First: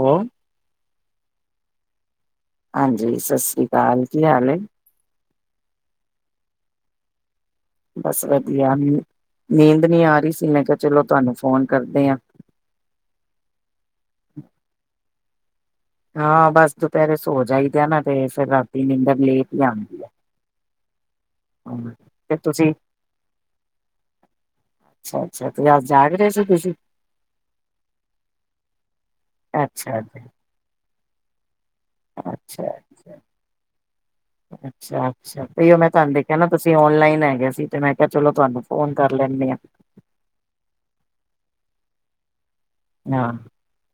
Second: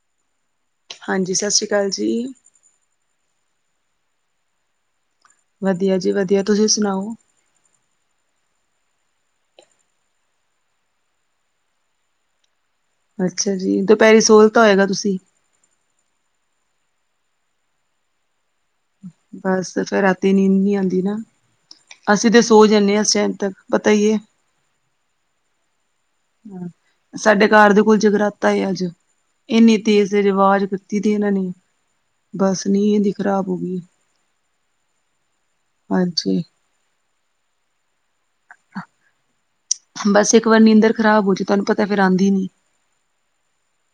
ਹੋ। ਹਾਂ ਜੀ ਸਤਿ ਸ਼੍ਰੀ ਅਕਾਲ ਜੀ। ਹਾਂ ਜੀ ਸਤਿ ਸ੍ਰੀ ਅਕਾਲ ਕੀ ਹਾਲ ਏ। ਵਧੀਆ ਜੀ ਵਧੀਆ ਤੁਸੀਂ ਸੁਣਾਓ। ਬਸ ਵਧੀਆ। ਨੀਂਦ ਨਹੀਂ ਆ ਰਹੀ ਸੀ। ਮੈਂ ਕਿਹਾ ਚਲੋ ਤੁਹਾਨੂੰ ਫੋਨ ਕਰਦੇ ਹਾਂ। ਅੱਛਾ ਜੀ ਦੁਪਹਿਰੀ ਸੋ ਲੀਤਾ ਹੋਏਗਾ ਤੁਸੀਂ। ਹਾਂ ਬੱਸ ਦੁਪਹਿਰੇ ਸੋ ਜਾ ਹੀ ਦਿਆ ਨਾ ਤੇ ਫਿਰ ਰਾਤੀ। ਨਿੰਦਰ ਲੇਟ ਹੀ ਬਸ ਫੇਰ ਆਉਂਦੀ ਹੈ ਰਾਤੀ ਨੀਂਦ ਨੀ ਆਉਂਦੀ ਨਾ। ਹਾਂ, ਅਸੀਂ ਤੇ ਸੋ ਤੁਸੀਂ ਜਾਂਦੇ ਹਾਂ ਸਟੈਂਡ ਤੱਕ ਪਤਾ ਹੀ ਏ। ਅੱਛਾ ਅੱਛਾ ਤੁਸੀਂ ਅਜ ਜਾ ਰਹੇ ਹੋ। [unintelligible] ਹ [unintelligible] ਸਾਡੇ ਘਰ ਦੇ ਕੋਲ ਜਗਰਾਤਾ ਏ ਅੱਜ ਇੰਨੀ ਅੱਛਾ ਤੇਜ਼ ਤੇ ਰਿਵਾਜ਼। ਤੀ ਤੇ ਇਹਨਾਂ ਨੇ [unintelligible] ਬਸ ਅੱਛਾ ਨੀਂਹ ਇਹ ਦੀ ਖ਼ਰਾਬ ਹੋ ਗੀ। ਅੱਛਾ ਅੱਛਾ ਤੇਓ ਮੈਂ ਤੁਹਾਨੂੰ ਦੇਖਿਆ ਹਾਂਜੀ ਨਾ ਤੁਂਸ ਓਨਲਾਈਨ ਹੈ ਗੇ ਸੀ ਤੇ ਮੈਂ ਕਿਹਾ ਚਲੋ ਤੁਹਾਨੂੰ ਫੋਨ ਕਰ ਲੈਂਦੇ ਆਂ ਬਸ ਇੱਕ ਵਾਰ ਨੀਂਦਰ ਖ਼ਰਾਬ ਹੋ ਜਾਏ [unintelligible] ਤੁਹਾਨੂੰ ਪਤਾ ਫਿਰ ਆਂਦੀ ਨੀ ਹਾਂ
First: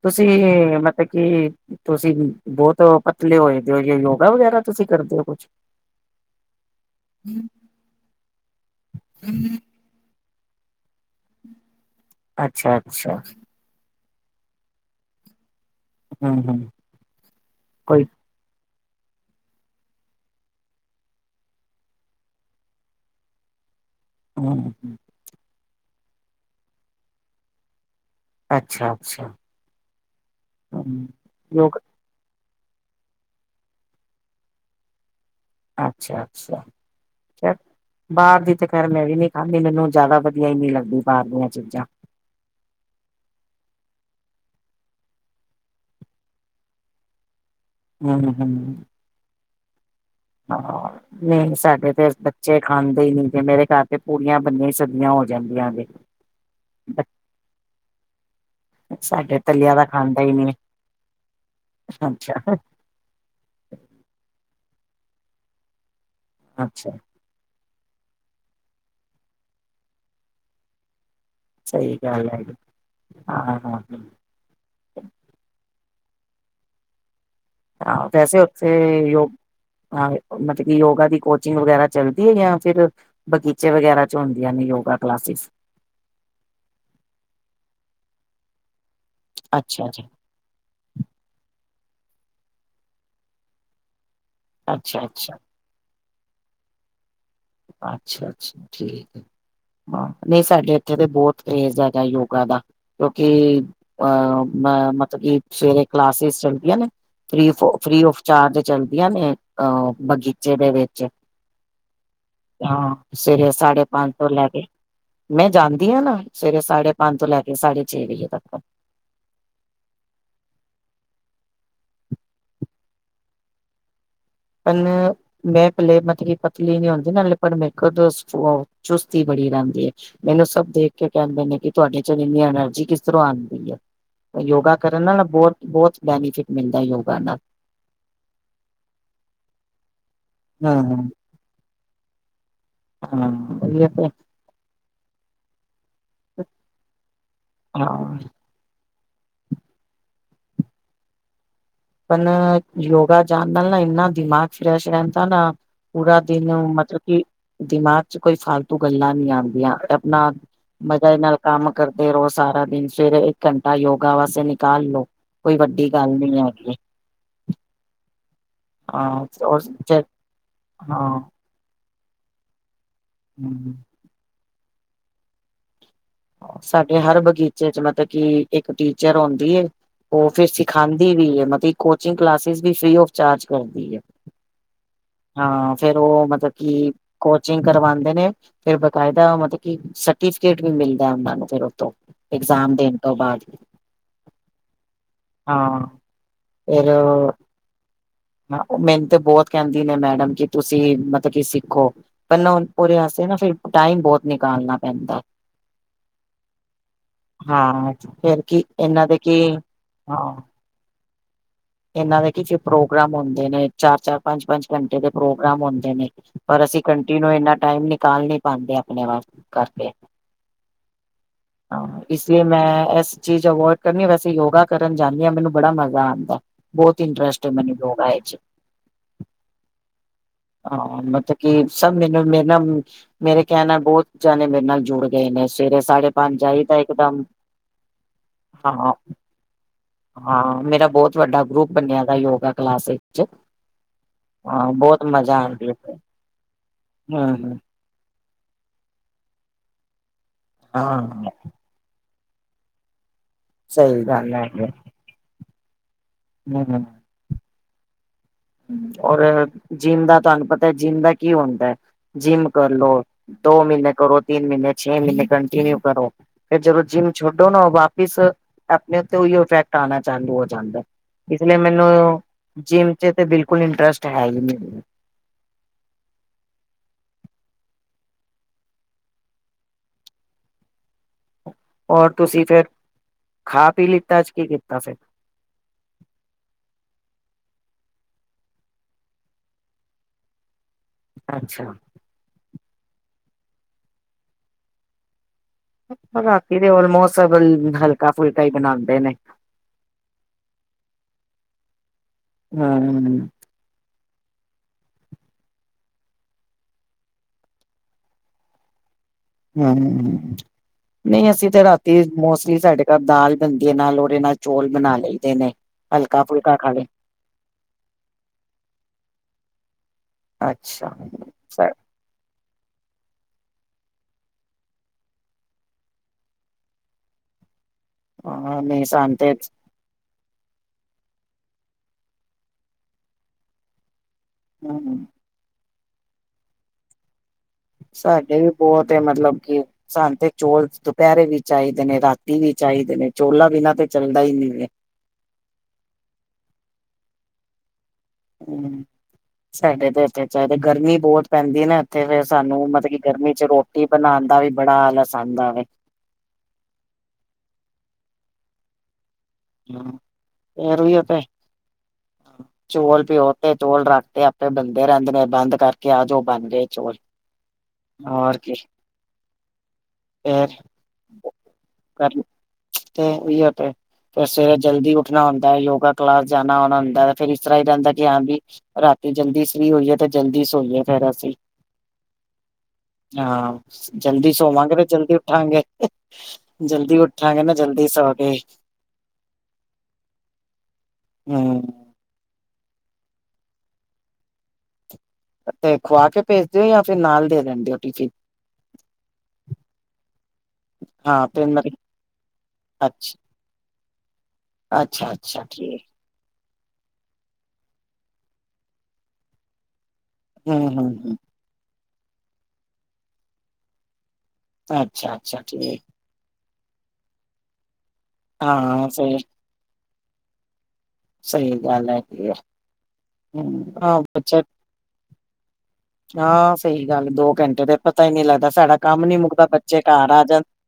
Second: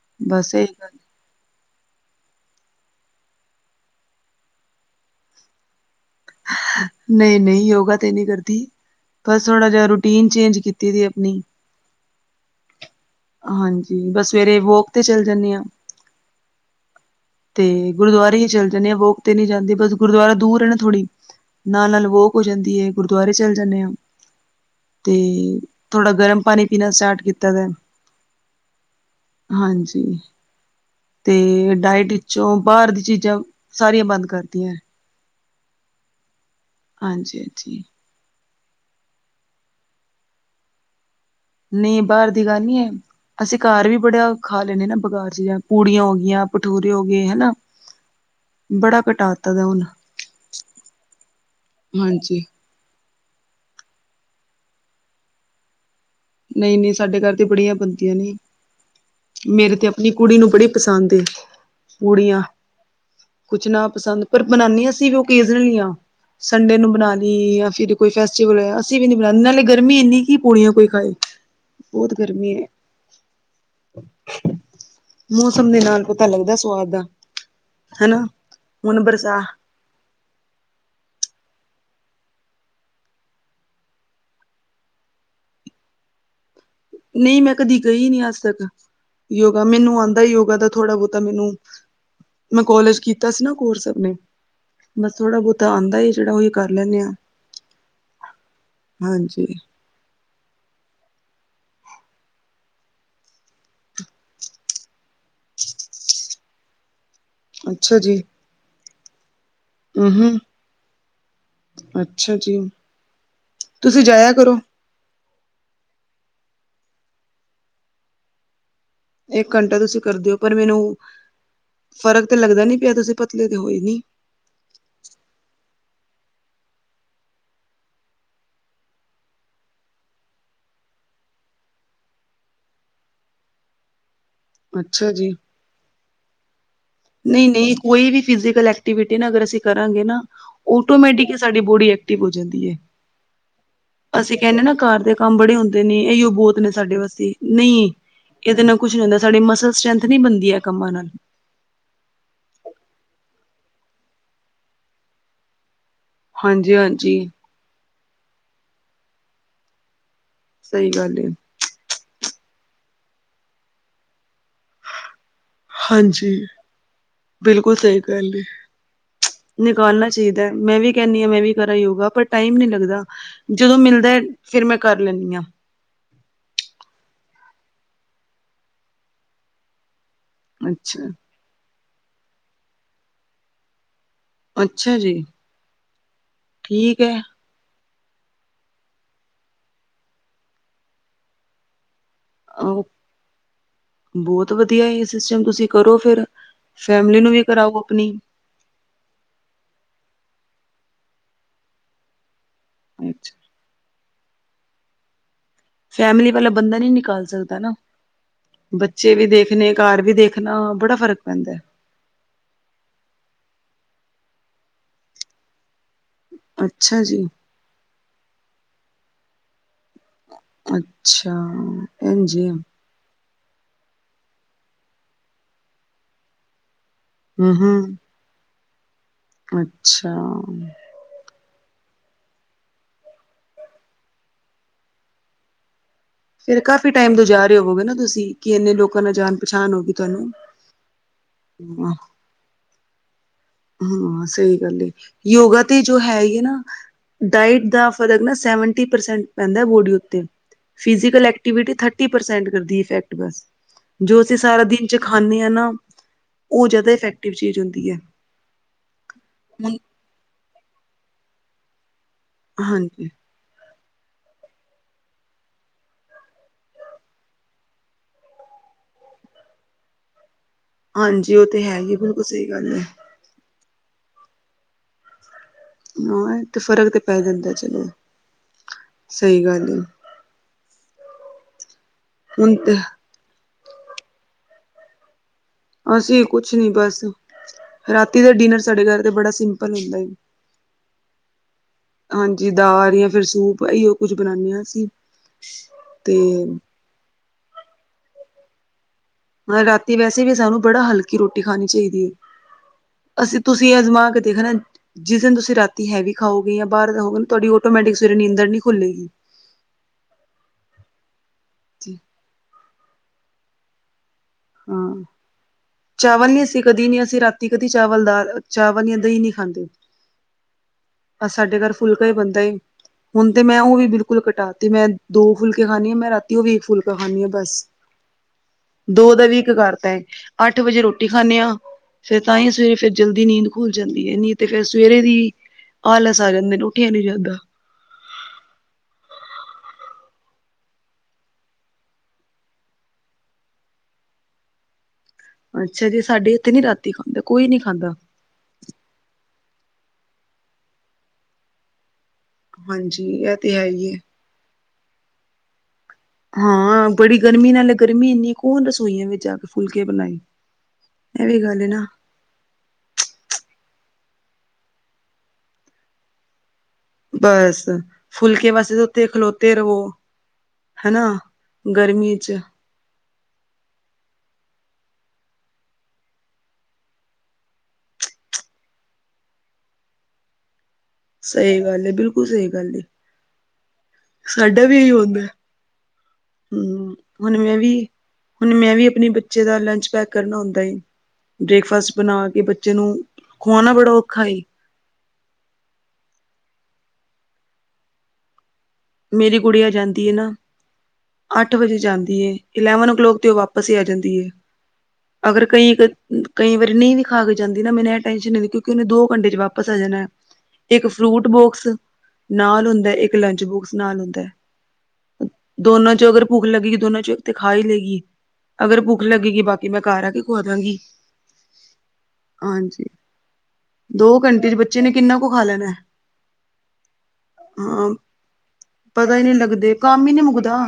ਤੁਸੀਂ ਬਸ ਇਹ ਗੱਲ ਮਤ ਕਿ। ਤੁਸੀਂ ਬਹੁਤ ਪਤਲੇ ਹੋਏ ਪਏ ਓ ਯੇ ਯੋਗਾ ਵਗੈਰਾ ਤੁਸੀਂ ਕਰਦੇ ਹੋ ਕੁਛ। ਨਹੀਂ ਨਹੀਂ ਯੋਗਾ ਤੇ ਨਹੀਂ ਕਰਦੀ ਬਸ ਥੋੜਾ ਜਿਹਾ ਰੂਟੀਨ ਚੇਂਜ ਕੀ ਕੀਤੀ ਦੀ ਆਪਣੀ ਅੱਛਾ ਅੱਛਾ ਹਾਂਜੀ ਬਸ ਸਵੇਰੇ ਵੋਕ ਤੇ ਚੱਲ ਜਾਨੀ ਆ ਹਮ ਹਮ ਤੇ ਕੋਈ ਗੁਰਦੁਆਰੇ ਹੀ ਚੱਲ ਜਾਨੀ ਵੋਕ ਤੇ ਨੀ ਜਾਂਦੀ ਬਸ ਗੁਰਦੁਆ ਦੂਰ ਐ ਨਾ ਥੋੜੀ ਨਾਲ ਨਾਲ ਵੋਕ ਹੋ ਜਾਂਦੀ ਏ ਗੁਰਦੁਆਰੇ ਚੱਲ ਜਾਨੇ ਆ ਹਾਂ [unintelligible] ਤੇ ਥੋੜਾ ਗਰਮ ਪਾਣੀ ਪੀਣਾ ਸਟਾਰਟ ਕੀਤੈ ਵੈ ਅੱਛਾ-ਅੱਛਾ ਹਾਂਜੀ ਹੂੰ। ਤੇ ਯੋਗ ਡਾਇਟ ਚੋਂ ਬਾਹਰ ਦੀ ਚੀਜ਼ਾਂ ਸਾਰੀਆਂ ਬੰਦ ਕਰਤੀਆਂ ਅੱਛਾ ਅੱਛਾ। ਹਾਂਜੀ ਹਾਂਜੀ। ਬਾਹਰ ਦੀ ਤਾਂ ਖੈਰ ਮੈਂ ਵੀ ਨੀ ਖਾਂਦੀ ਮੈਨੂੰ ਜ਼ਿਆਦਾ ਵਧੀਆ ਹੀ ਨੀ ਲੱਗਦੀ ਬਾਹਰ ਦੀਆਂ। ਚੀਜ਼ਾਂ। ਨੀ ਬਾਹਰ ਦੀ ਗੱਲ ਨੀ ਹੈ ਅਸੀਂ ਘਰ ਵੀ ਬੜਿਆ ਖਾ ਲੈਣੇ ਬਗਾਚ ਚੀ ਪੂੜੀਆਂ ਹੋ ਗਈਆਂ ਭਠੂਰੇ ਹੋ ਗਏ ਹਨਾ ਹਮ ਹੂੰ ਹੂੰ ਘਟਾਤੇ ਦਾ ਹੁਣ ਹਾਂ ਨਹੀਂ ਸਾਡੇ ਤੇ ਹਾਂਜੀ ਬੱਚੇ ਖਾਂਦੇ ਹੀ ਨਹੀਂ ਤੇ ਮੇਰੇ ਖਰ ਤੇ ਪੂੜੀਆਂ ਬੰਨੀਆਂ ਹੀ ਸਦੀਆਂ ਹੋ ਜਾਂਦੀਆਂ ਨੇ ਨਹੀਂ ਨਹੀਂ ਸਾਡੇ ਘਰ ਤੇ ਬੜੀਆਂ ਬਣਦੀਆਂ ਨੇ। ਸਾਡੇ ਤਲਿਆ ਮੇਰੇ ਦਾ ਤੇ ਆਪਣੀ ਖਾਂਦਾ ਹੀ ਕੁੜੀ ਨੂੰ ਨੀ ਬੜੀ ਪਸੰਦ ਏ ਕੁੜੀਆਂ ਕੁਛ ਨਾ ਪਸੰਦ ਪਰ ਬਨਾਨੀ ਅਸੀਂ ਵੀ ਓਕੇਜਨਲੀ ਆਂ ਸੰਡੇ ਨੂੰ ਅੱਛਾ-ਅੱਛਾ ਬਣਾ ਲ ਨੀ ਅਸੀਂ ਤਾਂ ਕੋਈ ਫੈਸਟੀਵਲ [unintelligible] ਅਸੀਂ ਵੀ ਨੀ ਬਲ [unintelligible] ਨਾਲੇ ਗਰਮੀ ਇੰਨੀ ਕਿ ਪੁੂੜੀਆਂ ਕੋਈ ਖਾਏ ਸਹੀ ਬਹੁਤ ਗੱਲ ਹੈ ਗਰਮੀ ਐ ਹਾਂ ਹਾਂ ਮੌਸਮ ਦੇ ਨਾਲ ਪਤਾ ਲੱਗਦਾ ਸਵਾਦ ਦਾ ਹਾਂ ਹਨਾ। ਵੈਸੇ ਉੱਥੇ ਹੁਣ ਯੋ ਬਰਸਾ ਹਾਂ ਮਤ ਕਿ ਯੋਗਾ ਦੀ ਕੋਚਿੰਗ ਵਗੈਰਾ ਚੱਲਦੀ ਹੈ ਯਾਂ ਫਿਰ। ਬਗੀਚੇ ਵਗੈਰਾ ਚ ਹੁੰਦੀਆਂ ਨੇ ਯੋਗਾ ਕਲਾਸਿਸ। ਨਹੀਂ ਮੈਂ ਕਦੀ ਗਈ ਨੀ ਅੱਜ ਤੱਕ ਯੋਗਾ ਅੱਛਾ-ਅੱਛਾ ਮੈਨੂੰ ਆਂਦਾ ਯੋਗਾ ਦਾ ਥੋੜਾ ਬਹੁਤਾ ਮੈਨੂੰ ਮੈਂ ਕੋਲਜ ਕੀਤਾ ਸੀ ਨਾ ਕੋਰਸ ਆਪਣੇ ਅੱਛਾ ਬਸ ਅੱਛਾ ਥੋੜਾ ਬਹੁਤ ਥੋ ਤਾਂ ਆਂਦਾ ਏ ਜਿਹੜਾ ਓਹੀ ਕਰ ਲੈਂਨੇ ਆਂ ਅੱਛਾ ਅੱਛਾ ਠੀਕ ਹਾਂ ਨਹੀਂ ਸਾਡੇ ਇੱਥੇ ਤੇ ਬਹੁਤ ਕ੍ਰੇਜ਼ ਹੈਗਾ ਯੋਗਾ ਦਾ। ਕਿਉਂਕਿ ਅ ਮ ਮਤ ਕਿ ਸਵੇਰੇ ਕਲਾਸਿਸ ਚੱਲਦੀਆਂ ਨੇ। ਫਰੀ ਆਫ ਅੱਛਾ ਫਰੀ ਜੀ ਆਫ ਚਾਰਜ ਚਲਦੀਆਂ ਨੇ ਬਗੀਚੇ ਦੇ ਵਿਚ ਅਛਾ ਜੀ। ਹਾਂ ਸਵੇਰੇ ਸਾਢੇ ਤੁਸੀਂ ਪੰਨ ਤੋ ਜਾਇਆ ਲੈ ਕਰੋ ਕੇ ਮੈਂ ਜਾਦੀ ਹਾਂ ਨਾ ਸਵੇਰੇ ਸਾਢੇ ਪੰਨ ਤੋ ਲੈ ਕੇ ਸਾਢੇ ਛੇ ਵਜੇ ਤੱਕ ਇਕ ਘੰਟਾ ਤੁਸੀ ਕਰਦੇ ਓ ਪਰ ਮੈਨੂੰ ਫ਼ਰਕ ਤੇ ਲਗਦਾ ਨੀ ਪਿਆ ਤੁਸੀ ਪਤਲੇ ਤੇ ਹੋਏ ਨੀ ਪਨ [unintelligible] ਮੈਂ ਪਲੇ ਪਤਲੀ ਪਤਲੀ ਨੀ ਹੁੰਦੀ ਨਾ ਲੇਪ ਮੇਰੇ ਕੋ ਅ ਸ [unintelligible] ਚੁਸਤੀ ਬੜੀ ਰਹਿੰਦੀ ਏ ਮੈਨੂੰ ਸਭ ਦੇਖ ਕੇ ਕਹਿੰਦੇ ਨੇ ਕਿ ਤੁਹਾਡੇ ਚ ਇਨੀ ਐਨਰਜੀ ਕਿਸ ਤਰ੍ਹਾਂ ਆਂਦੀ ਐ ਯੋਗਾ ਕਰਨ ਅੱਛਾ ਨਾਲ ਬਹੁਤ ਬਹੁਤ ਬੈਨੀਫਿਟ ਮਿਲਦਾ ਯੋਗਾ ਨਾਲ। ਨਹੀ ਨਹੀ ਕੋਈ ਵੀ ਫਿਜ਼ਕਲ ਐਕਟੀਵਿਟੀ ਨਾ ਅਗਰ ਅਸੀ ਕਰਾਂਗੇ ਨਾ ਹਾਂ ਆਟੋਮੈਟਿਕਲੀ ਸਾਡੀ ਬੋਡੀ ਟੀ ਹੋ ਜਾਂਦੀ ਹੈ। ਹਾਂ- ਅਸੀ ਕਹਿਦੇ ਨਾ ਕਾਰ ਦੇ ਕਮ ਬੜੇ ਹੁੰਦੇ ਨੇ ਇਹੀਓ ਬਹੁਤ ਨੇ ਸਾਡੇ ਵਾਸਤੇ ਨਹੀ ਹਾਂ ਇਹਦੇ ਨਾਲ ਕੁਛ ਨੀ ਹੁਦਾ ਸਾਡੀ ਮਸਲ ਸਟਰ੍ਰੈਂਥ ਨੀ ਬਣਦੀ ਹੈ ਕਮਾਂ ਨਾਲ ਆਪ ਯੋਗਾ ਜਾਣ ਨਾਲ ਨਾ ਇਨਾ ਦਿਮਾਗ ਫਰੈਸ਼ ਰਹਿਦਾ ਨਾ ਪੂਰਾ ਦਿਨ ਮਤਲਬ ਹਾਂਜੀ-ਹਾਂਜੀ। ਕਿ ਦਿਮਾਗ 'ਚ ਕੋਈ ਫਾਲਤੂ ਗੱਲਾਂ ਨਹੀ ਆਉਦੀਆਂ ਤੇ ਆਪਣਾ ਸਹੀ ਮਜ਼ਾ ਗੱਲ ਏ। ਨਾਲ ਕੰਮ ਕਰਦੇ ਰਹੋ ਸਾਰਾ ਦਿਨ ਸਵੇਰੇ ਇਕ ਘੰਟਾ ਯੋਗਾ ਵਾਸਤੇ ਨਿਕਾਲ ਲੋ ਹਾਂਜੀ ਬਿਲਕੁਲ ਸਹੀ ਗਲ ਹਾਂ ਨਿਕਾਲਣਾ ਚਾਹੀਦਾ ਮੈਂ ਵੀ ਕਹਿਦੀ ਹਾਂ ਮੈ ਵੀ ਕਰਾਂ ਯੋਗਾ ਪਰ ਟਾਈਮ ਨੀ ਲਗਦਾ ਹਾਂ। ਜਦੋਂ ਮਿਲਦਾ ਫਿਰ ਮੈ ਕਰ ਲੈਦੀ ਹਾਂ ਸਾਡੇ ਹਰ ਬਗੀਚੇ 'ਚ ਮਤਲਬ ਕਿ ਇਕ ਟੀਚਰ ਆਉਦੀ ਉਹ ਫਿਰ ਅੱਛਾ। ਸਿਖਾਉਦੀ ਵੀ ਹੈ। ਮਤਲਬ ਕੋਚਿੰਗ ਕਲਾਸਿਸ ਵੀ ਫ੍ਰਰੀ ਆਫ ਚਾਰਜ ਕਰਦੀ ਹੈ। ਅੱਛਾ ਜੀ ਹਾਂ ਫੇਰ ਉਹ ਮਤਲਬ ਕਿ ਠੀਕ ਹੈ ਕੋ ਕਰਵਾਉਦੇ ਨੇ ਫਿਰ ਬਕਾਇਦਾ ਮਤਲਬ ਕੀ ਸਰਟੀਫਿਕੇਟ ਵੀ ਮਿਲਦਾ ਉਹਨਾਂ ਨੂੰ ਫਿਰ ਉਥੋ ਇਗਜ਼ਾਮ ਓ ਦੇਣ ਤੋ ਬਾਅਦ- ਬਹੁਤ ਵਧੀਆ ਇਹ ਸਿਸਟਮ ਤੁਸੀ ਹਾਂ ਕਰੋ ਫਿਰ ਫੈਮਲੀ ਨੂੰ ਵੀ ਕਰਾਓ ਆਪਣੀ ਹਾਂ ਉਹ ਮੈਨੂੰ ਤੇ ਬਹੁਤ ਕਹਿਦੀ ਨੇ ਮੈਡਮ ਕਿ ਤੁਸੀ ਮਤਲਬ ਕੀ ਸਿਖੋ ਪੈਹਿਲਿ ਦੇ ਵਾਸਤੇ ਨਾ ਫਿਰ ਟਾਈਮ ਬਹੁਤ ਨਿਕਾਲਣਾ ਪੈਦਾ ਫੈਮਿਲੀ ਪਹਿਲਾ ਬੰਦਾ ਨੀ ਨਿਕਾਲਦਾ ਨਾ ਹਾਂ ਫਿਰ ਕੀ ਇਹਨਾਂ ਬੱਚੇ ਦੇ ਵੀ ਕੀ ਦੇਖਣੇ ਘਰ ਵੀ ਹਾਂ ਦੇਖਣਾ ਬੜਾ ਫਰਕ ਪੈਦਾ ਇਹਨਾਂ ਦੇ ਕਿ ਪ੍ਰੋਗਰਾਮ ਹੁਦੇ ਨੇ ਚਾਰ- ਚਾਰ ਪੰਜ- ਪੰਜ ਘੰਟੇ ਦੇ ਪ੍ਰੋਗਰਾਮ ਹੁਦੇ ਨੇ ਪਰ ਅਸੀ ਅੱਛਾ ਜੀ ਕੰਟੀਨਿਊ ਇਨਾ ਟਾਈਮ ਨਿਕਾਲ ਨੀ ਪਾਉਦੇ ਆਪਣੇ ਵਾ ਕਰਕੇ ਅਛਾ- ਹਾਂ ਇਸ ਲਈ ਮੈ ਇਸ ਚੀਜ਼ ਅਵੋਇਡ ਕਰਨੀ ਵੈਸੇ ਯੋਗਾ ਕਰਨ ਜਾਦੀ ਹਾਂ ਮੈਨੂੰ ਬੜਾ ਮਜ਼ਾ ਆਉਦਾ ਬਹੁਤ ਇੰਟਰੇਸਟ ਹੂੰ ਮਨ ਹੂੰ ਲੋਗਏ ਹ ਅੱਛਾ ਮਬ ਕਿ ਸਭ ਮੈਨੂੰ ਮੇਰੇ ਨਾਲ ਮੇਰੇ ਕਹਿਣ ਨਾਲ ਬਹੁਤ ਜਣੇ ਮੇਰੇ ਨਾਲ ਜੁੜ ਗਏ ਨੇ ਸਵੇਰੇ ਸਾਰੇੇ ਬਣ ਫੇਰ ਜਾਈ ਤਾਂ ਕਾਫੀ ਟਾਈਮ ਇਕਦਮ ਤੋਂ ਜਾ ਰਹੇ ਹੋਵੋਗੇ ਨਾ ਤੁਸੀਂ ਕਿ ਇੰਨੇ ਹਾਂ- ਲੋਕਾਂ ਨਾਲ ਜਾਣ ਪਛਾਣ ਹੋਗੀ ਤੁਹਾਨੂੰ ਹਾਂ ਮੇਰਾ ਬਹੁਤ ਵਹਾਡਾ ਗਰੁੱਪ ਬਣਿਆ ਦਾ ਯੋਗਾ ਕਲਾਸ ਵਿੱਚ ਹਾਂ ਸਹੀ ਹਾਂ ਗੱਲ ਬਹੁਤ ਮਜ਼ਾ ਯੋਗਾ ਆਂਦੀ ਹੈ। ਤੇ ਜੋ ਹੈਗੀ ਨਾ ਹੂੰ-ਹੂੰ ਡਾਇਟ ਦਾ ਸਟ ਪੈਂਦਾ ਬੋ ਉਤੇ ਹਾਂ ਫਿਕਲਕਵਿਟੀ ਸਟਕਟ ਸਹੀ ਜੋ ਗੱਲ ਅਸੀ ਸਾਰਾ ਹੈਗੀ ਦਿਨ 'ਚ ਖਾਂਦੇ ਹ ਨਾ ਉਹ ਜ਼ਿਆਦਾ ਇਫੈਕਟਿਵ ਚੀਜ਼ ਹੁਦੀ ਹੈ। ਹ ਔਰ- ਹੁਨ- ਜਿਮ ਦਾ ਤੁਹਾਨੂੰ ਪਤਾ ਹੈ। ਜਿਮ ਦਾ ਕੀ ਹੁੰਦਾ ਹ ਜਿਮ ਕਰਲੋ ਹਾਂਜੀ ਦੋ ਮਹੀਨੇ ਕਰੋ ਤਿੰਨ ਮਹੀਨੇਛੇ ਮਹੀਨੇ ਕੰਟੀਿਨਿਊ ਕਰੋ ਫਿਰ ਜਦੋਂ ਜਿਮ ਛਡੋ ਨਾ ਉਹ ਵਾਪਿਸ ਆਪਣੇ ਉਤੇ ਉਹੀ ਇਫੈਕਟ ਆਉਣਾ ਚਾਲੂ ਹੋ ਜਾਦਾ ਹਾਂਜੀ ਇਸ ਉਹ ਲਈ ਤੇ ਹੈ ਮੈਨੂੰ ਹੀ ਬਿਲਕੁਲ ਸਹੀ ਗੱਲ ਹੈ ਜਿਮ ਚ ਤੇ ਬਿਲਕੁਲ ਇੰਟਰਸਟ ਹੈ। ਹੀ ਮ ਹਾਂ ਤੇ ਫ਼ਰਕ ਤੇ ਪੈ ਜਾਂਦਾ ਚਲੋ ਸਹੀ ਗੱਲ ਔਰ ਤੁਸੀ ਹੁਣ ਫੇਰ ਤੇ ਖਾ ਪੀ ਲਿਤਾ ਕੀ ਕੀਤਾ ਫਿਰ ਅਸੀਂ ਕੁਛ ਨੀ ਬਸ ਰਾਤੀ ਦੇ ਡਿਨਰ ਸਾਡੇ ਘਰ ਤੇ ਬੜਾ ਸਿੰਪਲ ਹੁੰਦਾ ਹੈ। ਅੱਛਾ, ਹਾਂਜੀ ਦਾਲ ਜਾਂ ਫਿਰ ਸੂਪ ਇਹੀ ਉਹ ਕੁੱਝ ਬਣਾਦੇ ਹਾਂ ਅਸੀਂ, ਤੇ ਰਾਤੀ ਦੇ ਆਲਮੋਸਟ ਹਲਕਾ ਫੁਲਕਾ ਹੀ ਬਣਾਉਂਦੇ ਨੇ, ਰਾਤੀ ਵੈਸੇ ਵੀ ਸਾਨੂੰ ਬੜਾ ਹਲਕੀ ਰੋਟੀ ਖਾਣੀ ਚਾਹੀਦੀ ਹੈ। ਹਾ ਅਸੀਂ ਤੁਸੀਂ ਆਜ਼ਮਾ ਕੇ ਦੇਖਣਾ, ਤੁ ਜਿਸ ਦਿਨ ਤੁਸੀਂ ਰਾਤੀ ਹੈਵੀ ਖਾਓਗੇ, ਜਾਂ ਬਾਹਰ ਖਾਓਗੇ ਨਾ, ਤੁਹਾਡੀ ਆਟੋਮੈਟਿਕ ਸਵੇਰੇ ਨੀਂਦਰ ਨਹੀਂ ਖੂਲੇਗੀ। ਹੂੰ, ਨਹੀਂ ਅਸੀਂ ਤੇ ਰਾਤੀ ਮੋਸਟਲੀ ਸਾਡੇ ਘਰ ਦਾਲ ਬਣਦੀਏ ਨਾਲ ਔਦੇ ਨਾਲ ਚੌਲ ਹਾਂ ਬਣਾ ਲਈ ਦੇਨੇ, ਹਲਕਾ ਚਾਵਲ ਨੀ ਫੁਲਕਾ ਅਸੀਂ ਖਾ ਕਦੀ ਨੀ ਅਸੀਂ ਰਾਤੀ ਕਦੀ ਚਾਵਲ ਦਾ ਚਾਵਲ ਜਾਂ ਦਹੀਂ ਨਹੀਂ ਖਾਂਦੇ ਅੱਛਾ ਅ ਸਾਡੇ ਘਰ ਫੁਲ ਕਈ ਬੰਦੇ, ਹੁਣ ਤੇ ਮੈਂ ਉਹ ਵੀ ਬਿਲਕੁਲ ਘਟਾਤੀ, ਮੈਂ ਦੋ ਫੁਲਕੇ ਖਾਂਦੀ ਆ, ਮੈਂ ਰਾਤੀ ਉਹ ਵੀ ਇੱਕ ਫੁਲਕਾ ਖਾਂਦੀ ਆ ਬਸ ਹਾਂ ਨਹੀਂ, ਦੋ ਸਾਨੂੰ ਦੇ ਤੇ ਵੀ ਇੱਕ ਕਰ ਤੇ। ਅੱਠ ਵਜੇ ਰੋਟੀ ਖਾਂਨੇਂ ਆਂ, ਫੇਰ ਤਾਂ ਹੀ ਸਵੇਰੇ ਫਰ ਜਲਦੀ ਨੀਂਦ ਖੁਲ ਜਾਂਦੀ ਹੈ ਨੀਂਦ, ਤੇ ਫੇਰ ਸਵੇਰੇ ਹੂੰ ਦੀ, ਆਲਸ ਆ ਜਾਂਦੇ ਨੇ ਉੱਠਿਆ ਨੀ ਜਾਦਾਂ। ਸਾਡੇ ਵੀ ਬਹੁਤ ਐ, ਮਤਲਬ ਕੀ ਕਿ ਸਾਨੂੰ ਤੇ ਚੋਲ ਦੁਪਹਿਰੇ ਵੀ ਚਾਹੀਦੇ ਨੇ, ਰਾਤੀ ਵੀ ਚਾਹੀਦੇ ਨੇ, ਚੋਲਾ ਬਿਨਾਂ ਤੇ ਚੱਲਦਾ ਹੀ ਨਹੀਂ ਹੈ। ਅੱਛਾ ਜੀ, ਸਾਡੇ ਇੱਥੇ ਨੀ ਰਾਤੀ ਖਾਂਦੇ, ਕੋਈ ਨੀ ਖਾਂਦਾ। ਹੂੰ, ਸਾਡੇ ਤੇ ਇਥੇ ਚਾਹੀਦੇ, ਗਰਮੀ ਬਹੁਤ ਪੈਂਦੀ ਨਾ। ਤੇ ਫੇਰ, ਸਾਨੂੰ ਮਤਲਬ ਕਿ ਹਾਂਜੀ ਗਰਮੀ ਇਹ ਚ ਤੇ ਹੈ ਰੋਟੀ ਹੀ ਹੈ ਬਣਾਣ ਦਾ ਵੀ ਬੜਾ ਆਲਸ ਆਦਾ ਵੇ। ਹਾਂ ਬੜੀ ਗਰਮੀ, ਨਾਲੇ ਗਰਮੀ ਇੰਨੀ ਕੌਣ ਰਸੋਈਆਂ ਵਿੱਚ ਜਾ ਕੇ, ਫੁਲਕੇ ਬਣਾਈ, ਇਹ ਵੀ ਗੱਲ ਨਾ ਹਾਂ, ਚੌਲ ਪਿਓ ਤੇ, ਚੋਲ ਰੱਖ ਤੇ, ਆਪੇ ਬੰਦੇ ਰਹਿੰਦੇ ਨੇ ਬੰਦ ਕਰਕੇ ਆ ਜਾਯੋ, ਬਣ ਗਏ ਚੌਲ, ਬਸ, ਫੁਲਕੇ ਵਾਸਤੇ ਉਥੇ ਖਲੋਤੇ ਰਵੋ, ਹੈਨਾ ਗਰਮੀ ਚ ਤੇ ਔ ਹੀ, ਤੇ ਫਿਰ ਸਵੇਰੇ ਜਲਦੀ ਉੱਠਣਾ ਹੁੰਦਾ ਹੈ, ਯੋਗਾ ਕਲਾਸ ਜਾਣਾ ਹੋਣਾ ਹੁੰਦਾ, ਫੇਰ ਇਸ ਤਰ੍ਹਾਂ ਹੀ ਰਹਿੰਦਾ ਕਿ ਹਾਂ ਵੀ ਰਾਤੀ ਜਲਦੀ ਫ੍ਰੀ ਹੋਈਏ, ਤੇ ਜਲਦੀ ਸੋਈਏ। ਫੇਰ ਅਸੀਂ ਸਹੀ ਗੱਲ ਹੈ, ਬਿਲਕੁਲ ਸਹੀ ਗੱਲ ਐ। ਹਾਂ, ਜਲਦੀ ਸੋਵਾਂਗੇ, ਤੇ ਜਲਦੀ ਹੁੰਦਾ ਉਠਾਂਗੇ, ਹਮ ਜਲਦੀ ਉ ਹੁਣ ਮੈਂ ਵੀ, ਹੁਣ ਮੈਂ ਵੀ ਆਪਣੇ ਬੱਚੇ ਦਾ ਲੰਚ ਪੈਕ ਕਰਨਾ ਹੁੰਦਾ ਏ, ਹਮ ਬ੍ਰੇਕਫਾਸਟ ਬਣਾ ਕੇ, ਬੱਚੇ ਨੂੰ ਖੁਵਾਣਾ ਬੜਾ ਔਖਾ ਏ, ਤੇ ਖੁਆ ਕੇ ਭੇਜ ਦੇ ਔ, ਜਾਂ ਫਿਰ ਨਾਲ ਦੇ ਦੇਂਦੇ ਔ ਟੀਫੀਨ। ਮੇਰੀ ਗੁੜਿਆ ਜਾਂਦੀ ਹੈ ਨਾ, ਹਾਂ ਫਿਰ ਅੱਠ ਮੈਂ ਵਜੇ ਜਾਂਦੀ ਹੈ, ਇਲੈਵਨ ਓ ਕਲੋਕ ਤੇ ਉਹ ਵਾਪਸ ਹੀ ਆ ਜਾਂਦੀ ਹੈ। ਅੱਛਾ-ਅੱਛਾ, ਕਈ ਕ ਕਈ ਵਾਰੀ ਨਹੀਂ ਵੀ ਖਾ ਕੇ ਜਾਂਦੀ, ਨਾ ਮੈਨੂੰ ਇਹ ਟੈਂਸ਼ਨ ਨਹੀਂ ਹੁਨਦੀ, ਕਿਉਂਕਿ ਉਹਨੇ ਦੋ ਘੰਟੇ ਚ ਵਾਪਸ ਆ ਜਾਣਾ। ਹਮ ਇੱਕ ਹਮ ਹਮ ਫਰੂਟ ਬੋਕਸ ਨਾਲ ਹੁੰਦਾ, ਇੱਕ ਲੰਚ ਬੋਕਸ ਨਾਲ ਹੁੰਦਾ ਅੱਛਾ ਹੈ। ਅੱਛਾ ਠੀਕ ਦੋਨਾਂ ਚੋਂ ਅਗਰ ਭੁਖ ਲੱਗੇਗੀ, ਦੋਨਾਂ ਚੋਂ ਇਕ ਤੇ ਖਾ ਹੀ ਲਏਗੀ। ਅਗਰ ਹਾਂ ਭੁੱਖ ਸਹੀ ਲੱਗੇਗੀ, ਬਾਕੀ ਮੈਂ ਘਰ ਆ ਕੇ ਖਆ ਦਾਗੀ। ਸਹੀ ਗੱਲ ਹੈਗੀ ਆ, ਹੂੰ ਆਹ ਦੋ ਬਚਾ ਘੰਟੇ ਚ ਬੱਚੇ ਨੇ ਕਿੰਨਾ ਕੁ ਖਾ ਲੈਣਾ, ਹਾਂ ਸਹੀ ਗੱਲ, ਦੋ ਘੰਟੇ ਤੇ ਹਾਂ। ਪਤਾ ਹੀ ਨੀ ਲੱਗਦਾ, ਸਾਡਾ ਕੰਮ ਨੀ ਪਤਾ ਹੀ ਨਹੀਂ ਮੁੱਕਦਾ, ਲੱਗਦੇ ਬੱਚੇ ਕੰਮ ਘਰ ਹੀ ਆ ਨਹੀਂ ਜਾਂਣ। ਮੁੱਕਦਾ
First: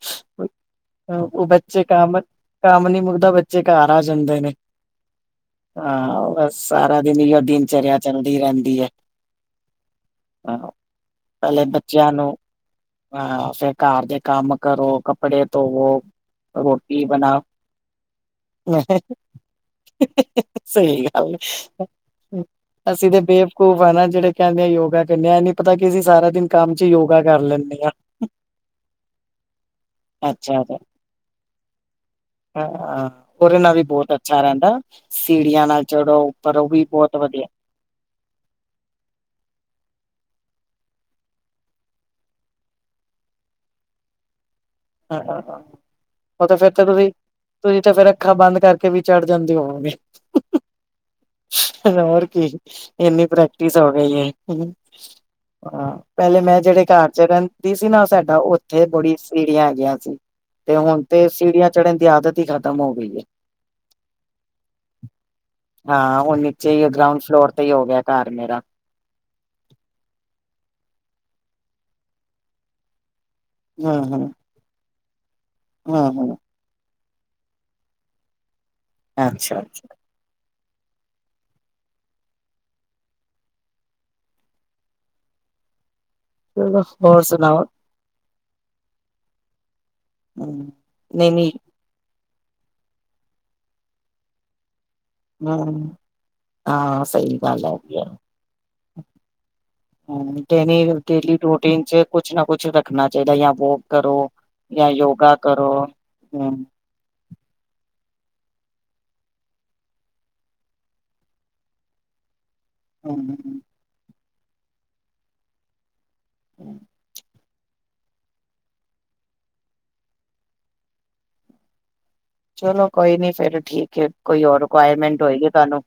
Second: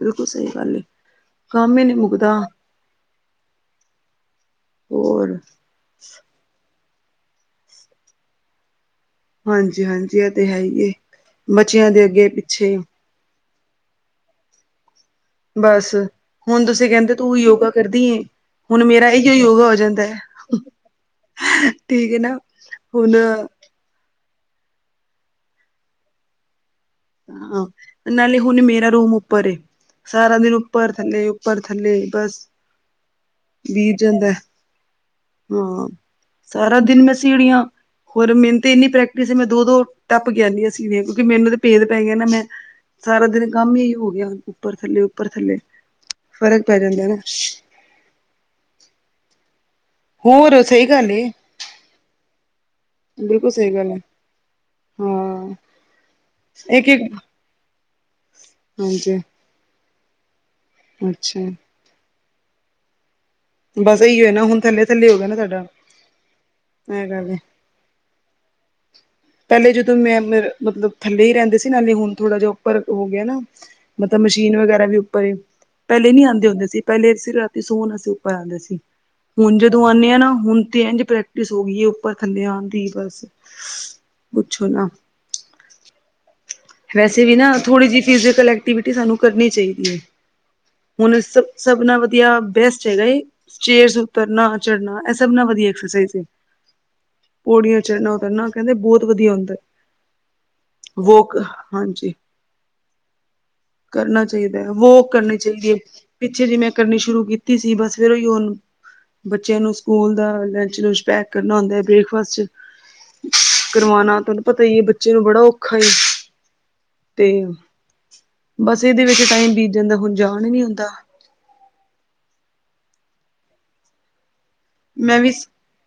ਬਿਲਕੁਲ ਸਹੀ ਗੱਲ ਏ। ਉਹ ਹੀ ਬੱਚੇ ਨੀ ਕੰਮ, ਮੁੱਕਦਾ ਕੰਮ ਨੀ ਮੁੱਕਦਾ, ਬੱਚੇ ਘਰ ਆ ਜਾਂਦੇ ਨੇ। ਹੋਰ, ਹਾਂ ਬਸ ਸਾਰਾ ਦਿਨ, ਏ ਹੋ ਦਿਨਚਰਿਆ ਚੱਲਦੀ ਰਹਿੰਦੀ ਹੈ। ਹਾਂਜੀ-ਹਾਂਜੀ ਇਹ ਤੇ ਹੈ ਹਾਂ ਹੀ ਏ, ਪਹਿਲੇ ਬੱਚਿਆਂ ਦੇ ਅੱਗੇ ਨੂੰ ਪਿੱਛੇ ਹਾਂ ਫਿਰ, ਘਰ ਦੇ ਕੰਮ ਕਰੋ ਕੱਪੜੇ ਬਸ ਧੋਵੋ ਹੁਣ ਤੁਸੀਂ ਰੋਟੀ ਕਹਿੰਦੇ ਤੂੰ ਬਣਾਓ ਯੋਗਾ ਕਰਦੀ ਏ, ਹੁਣ ਮੇਰਾ ਐ ਹੀ ਔ ਯੋਗਾ ਜਾਂਦਾ ਸਹੀ ਗੱਲ ਹੈ ਠੀਕ ਹੈ ਨਾ ਏ, ਅਸੀਂ ਤੇ ਹੁਣ ਬੇ ਖੂ ਹੈ ਨਾ ਜਿਹੜੇ ਕਹਿੰਦੇ ਆ ਯੋਗਾ ਕਰਨੇ ਆ, ਇਹ ਨੀ ਪਤਾ ਕਿ ਅਸੀ ਸਾਰਾ ਦਿਨ ਕੰਮ ਚ ਯੋਗਾ ਕਰ ਲੈਂਦੇ ਹਾਂ ਨਾਲੇ ਹੁਣ ਮੇਰਾ ਰੂਮ ਉੱਪਰ ਏ। ਸਾਰਾ ਦਿਨ ਅੱਛਾ ਹਾਂ ਉੱਪਰ ਥੱਲੇ, ਉੱਪਰ ਥੱਲੇ ਬਸ ਉਹਦੇ ਨਾਲ ਵੀ ਬੀਤ ਬਹੁਤ ਅ ਜਾਂਦਾ ਛਾ ਰਹਿੰਦਾ ਸੀੜੀਆਂ ਨਾਲ ਹਾਂ। ਚੜੋ ਉੱਪਰ ਉਹ ਸਾਰਾ ਵੀ ਦਿਨ ਮੈਂ ਬਹੁਤ ਵਧੀਆ ਸੀੜੀਆਂ ਹੋਰ ਮੈਨੂੰ ਤਾਂ ਇਨੀ ਪ੍ਰੈਕਿਸ ਹੈ ਮ ਦੋ-ਦੋ ਟੱਪ ਕ ਅਣੀ ਅ ਸਿੜੀ ਕਿਉਂਕਿ ਮੈਨੂੰ ਤਾਂ ਭੇਦ ਪੈ ਗਿਆ ਨਾ ਮੈਂ ਸਾਰਾ ਦਿਨ ਕੰਮ ਹੀ ਹੋ ਗਿਆ ਉੱਪਰ ਥੱਲੇ-ਉੱਪਰ ਥੱਲੇ, ਹਾਂ ਫ਼ਰਕ ਪੈ ਜਾਂਦਾ ਨਾ। ਤੇ ਫੇਰ ਅੱਖਾਂ ਬੰਦ ਕਰਕੇ ਵੀ ਚੜ੍ਹ ਜਾਂਦੀ ਹੋਵੋਗੇ ਹੋਰ ਸਹੀ ਗੱਲ ਹੋਰ ਕੀ ਇਨੀ ਬਿਲਕੁਲ ਸਹੀ ਪ੍ਰੈਕਟਿਸ ਹੋ ਗੱਲ ਗਈ ਹੈ। ਹਾਂ। ਹ ਪਹਿਲੇ ਮੈਂ ਜਿਹੜੇ ਘਰ ਇੱਕ-ਇੱਕ ਚ' ਰਹਿ ਦੀ ਸੀ ਨਾ ਸਾਡਾ ਉੱਥੇ ਬੜੀ ਹਾਂਜੀ ਸੀੜੀਆਂ ਗਿਆ ਸੀ। ਤੇ ਹੁਣ ਤੇ ਅੱਛਾ ਸੀੜੀਆਂ ਚੜਨ ਦੀ ਆਦਤ ਹੀ ਖਤਮ ਹੋ ਗਈ ਹੈ। ਬਸ ਇਹੀਓ ਨਾ ਹੁਣ ਥੱਲੇ ਥੱਲੇ ਹੋ ਗਿਆ ਨਾ ਸਾਡਾ ਇਹ ਕਰ ਸਹੀ ਹੋ ਗਿਆ ਘਰ ਮੇਰਾ ਪਹਿਲੇ ਜਦੋਂ ਮੈਂ ਮਤਲਬ ਥੱਲੇ ਹੀ ਰਹਿੰਦੇ ਸੀ। ਨਾਲੇ ਹੁਣ ਥੋੜਾ ਜਿਹਾ ਉੱਪਰ ਹੋ ਗਿਆ ਨਾ ਹਮ ਮਤਲਬ ਹਮ ਮਸ਼ੀਨ ਵਗੈਰਾ ਵੀ ਉੱਪਰ ਪਹਿਲੇ ਹਮ ਨੀ ਹਮ ਆਉਂਦੇ ਹੁੰਦੇ ਸੀ। ਪਹਿਲੇਸੀ ਰਾਤੀ ਸੋਹਨ ਅਸੀਂ ਉੱਪਰ ਆਉਂਦੇ ਸੀ। ਹੁਣ ਅੱਛਾ ਜਦੋਂ ਆਉਂਦੇ ਹਾਂ ਨਾ ਹੁਣ ਤੇ ਇੰਝ ਸ ਹੋ ਗਈ ਹੈ ਉੱਪਰ ਥੱਲੇ ਆਉਣ ਦੀ ਬਸ ਪੁੱਛੋ ਨਾ ਚਲੋ ਹੋਰ ਵੈਸੇ ਵੀ ਨਾ ਸੁਣਾਓ ਥੋੜੀ ਜਿ ਫੀਜ਼ੇ ਕਲੈਕਟ ਐਕਟੀਵਿਟੀ ਸਾਨੂੰ ਕਰਨੀ ਚਾਹੀਦੀ ਹੈ ਹਮ ਹੁਣ ਨਹੀਂ ਨਹੀਂ ਸਭ ਨਾਲ ਵਧੀਆ ਬੈਸਟ ਹੈਗਾ ਏ ਚੇਅਰ ਉਤਰਨਾ, ਚੜ੍ਹਨਾ ਸਭ ਵਧੀਆ ਹਮ ਹਾਂ ਸਹੀ ਗੱਲ ਪੌੜੀਆਂ ਹੈਗੀ ਹੈ ਚੜਨਾ ਉਨਾ ਕਹਿੰਦੇ ਬਹੁਤ ਵਧੀਆ ਹੁੰਦਾ ਵੋਕ [unintelligible] ਰਟੀਨ ਚ' ਹਾਂਜੀ ਕੁਛ ਨਾ ਕੁਛ ਰੱਖਣਾ ਚਾਹੀਦਾ ਜਾਂ ਵੋਕ ਕਰਨਾ ਕਰੋ ਚਾਹੀਦਾ ਹੈ ਜਾਂ ਵੋਕ ਯੋਗਾ ਕਰਨੀ ਚਾਹੀਦੀ ਕਰੋ ਹੈ ਪਿੱਛੇ ਹਮ ਜਿਵੇਂ ਕਰਨੀ ਸ਼ੁਰੂ ਕੀਤੀ ਸੀ ਬਸ ਫੇਰੋਂ ਹੀ ਉਹ ਬੱਚਿਆਂ ਨੂੰ ਸਕੂਲ ਦਾ ਲੰਚ-ਲਚ ਪੈਕ ਕਰਨਾ ਹੁੰਦਾ ਹੈ। ਬ੍ਰੇਕਫਾਸਟ [unintelligible] ਕਰਵਾਉਣਾ ਤੁਹਾਨੂੰ ਪਤਾ ਹੈ ਬੱਚੇ ਨੂੰ ਬੜਾ ਔਖਾ ਏ [inaudible] ਤੇ' ਬਸ ਇਹਦੇ ਵਿੱਚ ਟਾਈਮ ਬੀਤ ਜਾਂਦਾ ਹੁਣ ਜਾਣ ਹੀ ਨੀ ਹੁੰਦਾ ਚਲੋ ਕੋਈ ਨੀ ਫੇਰ ਠੀਕ ਹੈ ਕੋਈ ਹੋਰ ਮੈਂ ਰਿਕੁਆਇਰਮੈਂਟ ਵੀ ਹੋਏਗੀ ਤੁਹਾਨੂੰ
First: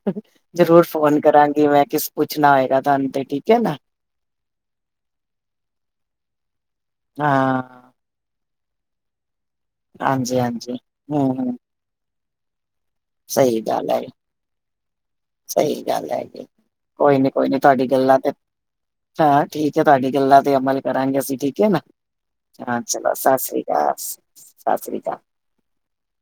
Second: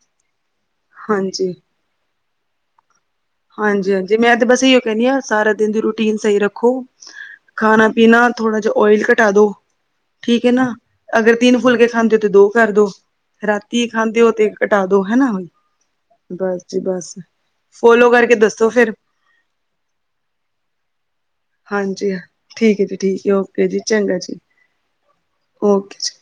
ਜਰੂਰ ਫੋਨ ਹਾਂਜੀ ਕਰਾਂਗੀ ਮੈਂ ਕਿਸ ਪੁੱਛਣਾ ਹੋਏਗਾ ਤੁਹਾਨੂੰ ਤੇ ਠੀਕ ਹੈ ਨਾ ਹਾਂਜੀ-ਹਾਂਜੀ ਮੈਂ ਤੇ ਬਸ ਇਓ ਕਹਿੰਦੀ ਹਾਂ ਸਾਰਾ ਦਿਨ ਦੀ ਰੂਟੀਨ ਸਹੀ ਰੱਖੋ ਹਾਂ ਖਾਣਾ ਬਿਨਾਂ ਥੋੜਾ ਜਿਹਾ ਓਇਲ ਘਟਾ ਦੋ ਹਾਂਜੀ ਠੀਕ ਹੈ ਨਾ ਹਾਂਜੀ ਹਮ ਅਗਰ ਹਮ ਤਿੰਨ ਫੁਲਕੇ ਖਾਂਦੇ ਤੇ ਦੋ ਕਰ ਦੋ ਸਹੀ ਰਾਤੀ ਗੱਲ ਹੈ ਖਾਂਦੇ ਹੋ ਤੇ ਕਟਾ ਦੋ ਹਨਨਾ ਉਈ ਸਹੀ ਗੱਲ ਹੈਗੀ ਬਸ ਜੀ ਬਸ ਕੋਈ ਨੀ ਕੋਈ ਨੀ ਤੁਹਾਡੀ ਫੋਲੋ ਗੱਲਾਂ ਤੇ ਕਰਕੇ ਦੱਸੋ ਫਿਰ ਹਾਂ ਠੀਕ ਹੈ ਤੁਹਾਡੀ ਗੱਲਾਂ ਤੇ ਅਮਲ ਕਰਾਂਗੇ ਅਸੀਂ ਠੀਕ ਕਿ ਨਾ ਹਾਂਜੀ ਠੀਕ ਹਾਂ ਹੈ ਜੀ ਚਲੋ ਠੀਕ ਹੈ ਸਤਿ ਸ਼੍ਰੀ ਓਕੇ ਜੀ ਚੰਗਾ ਜੀ ਅਕਾਲ-ਸਤਿ ਸ਼੍ਰੀ ਅਕਾਲ ਓਕੇ ਜੀ।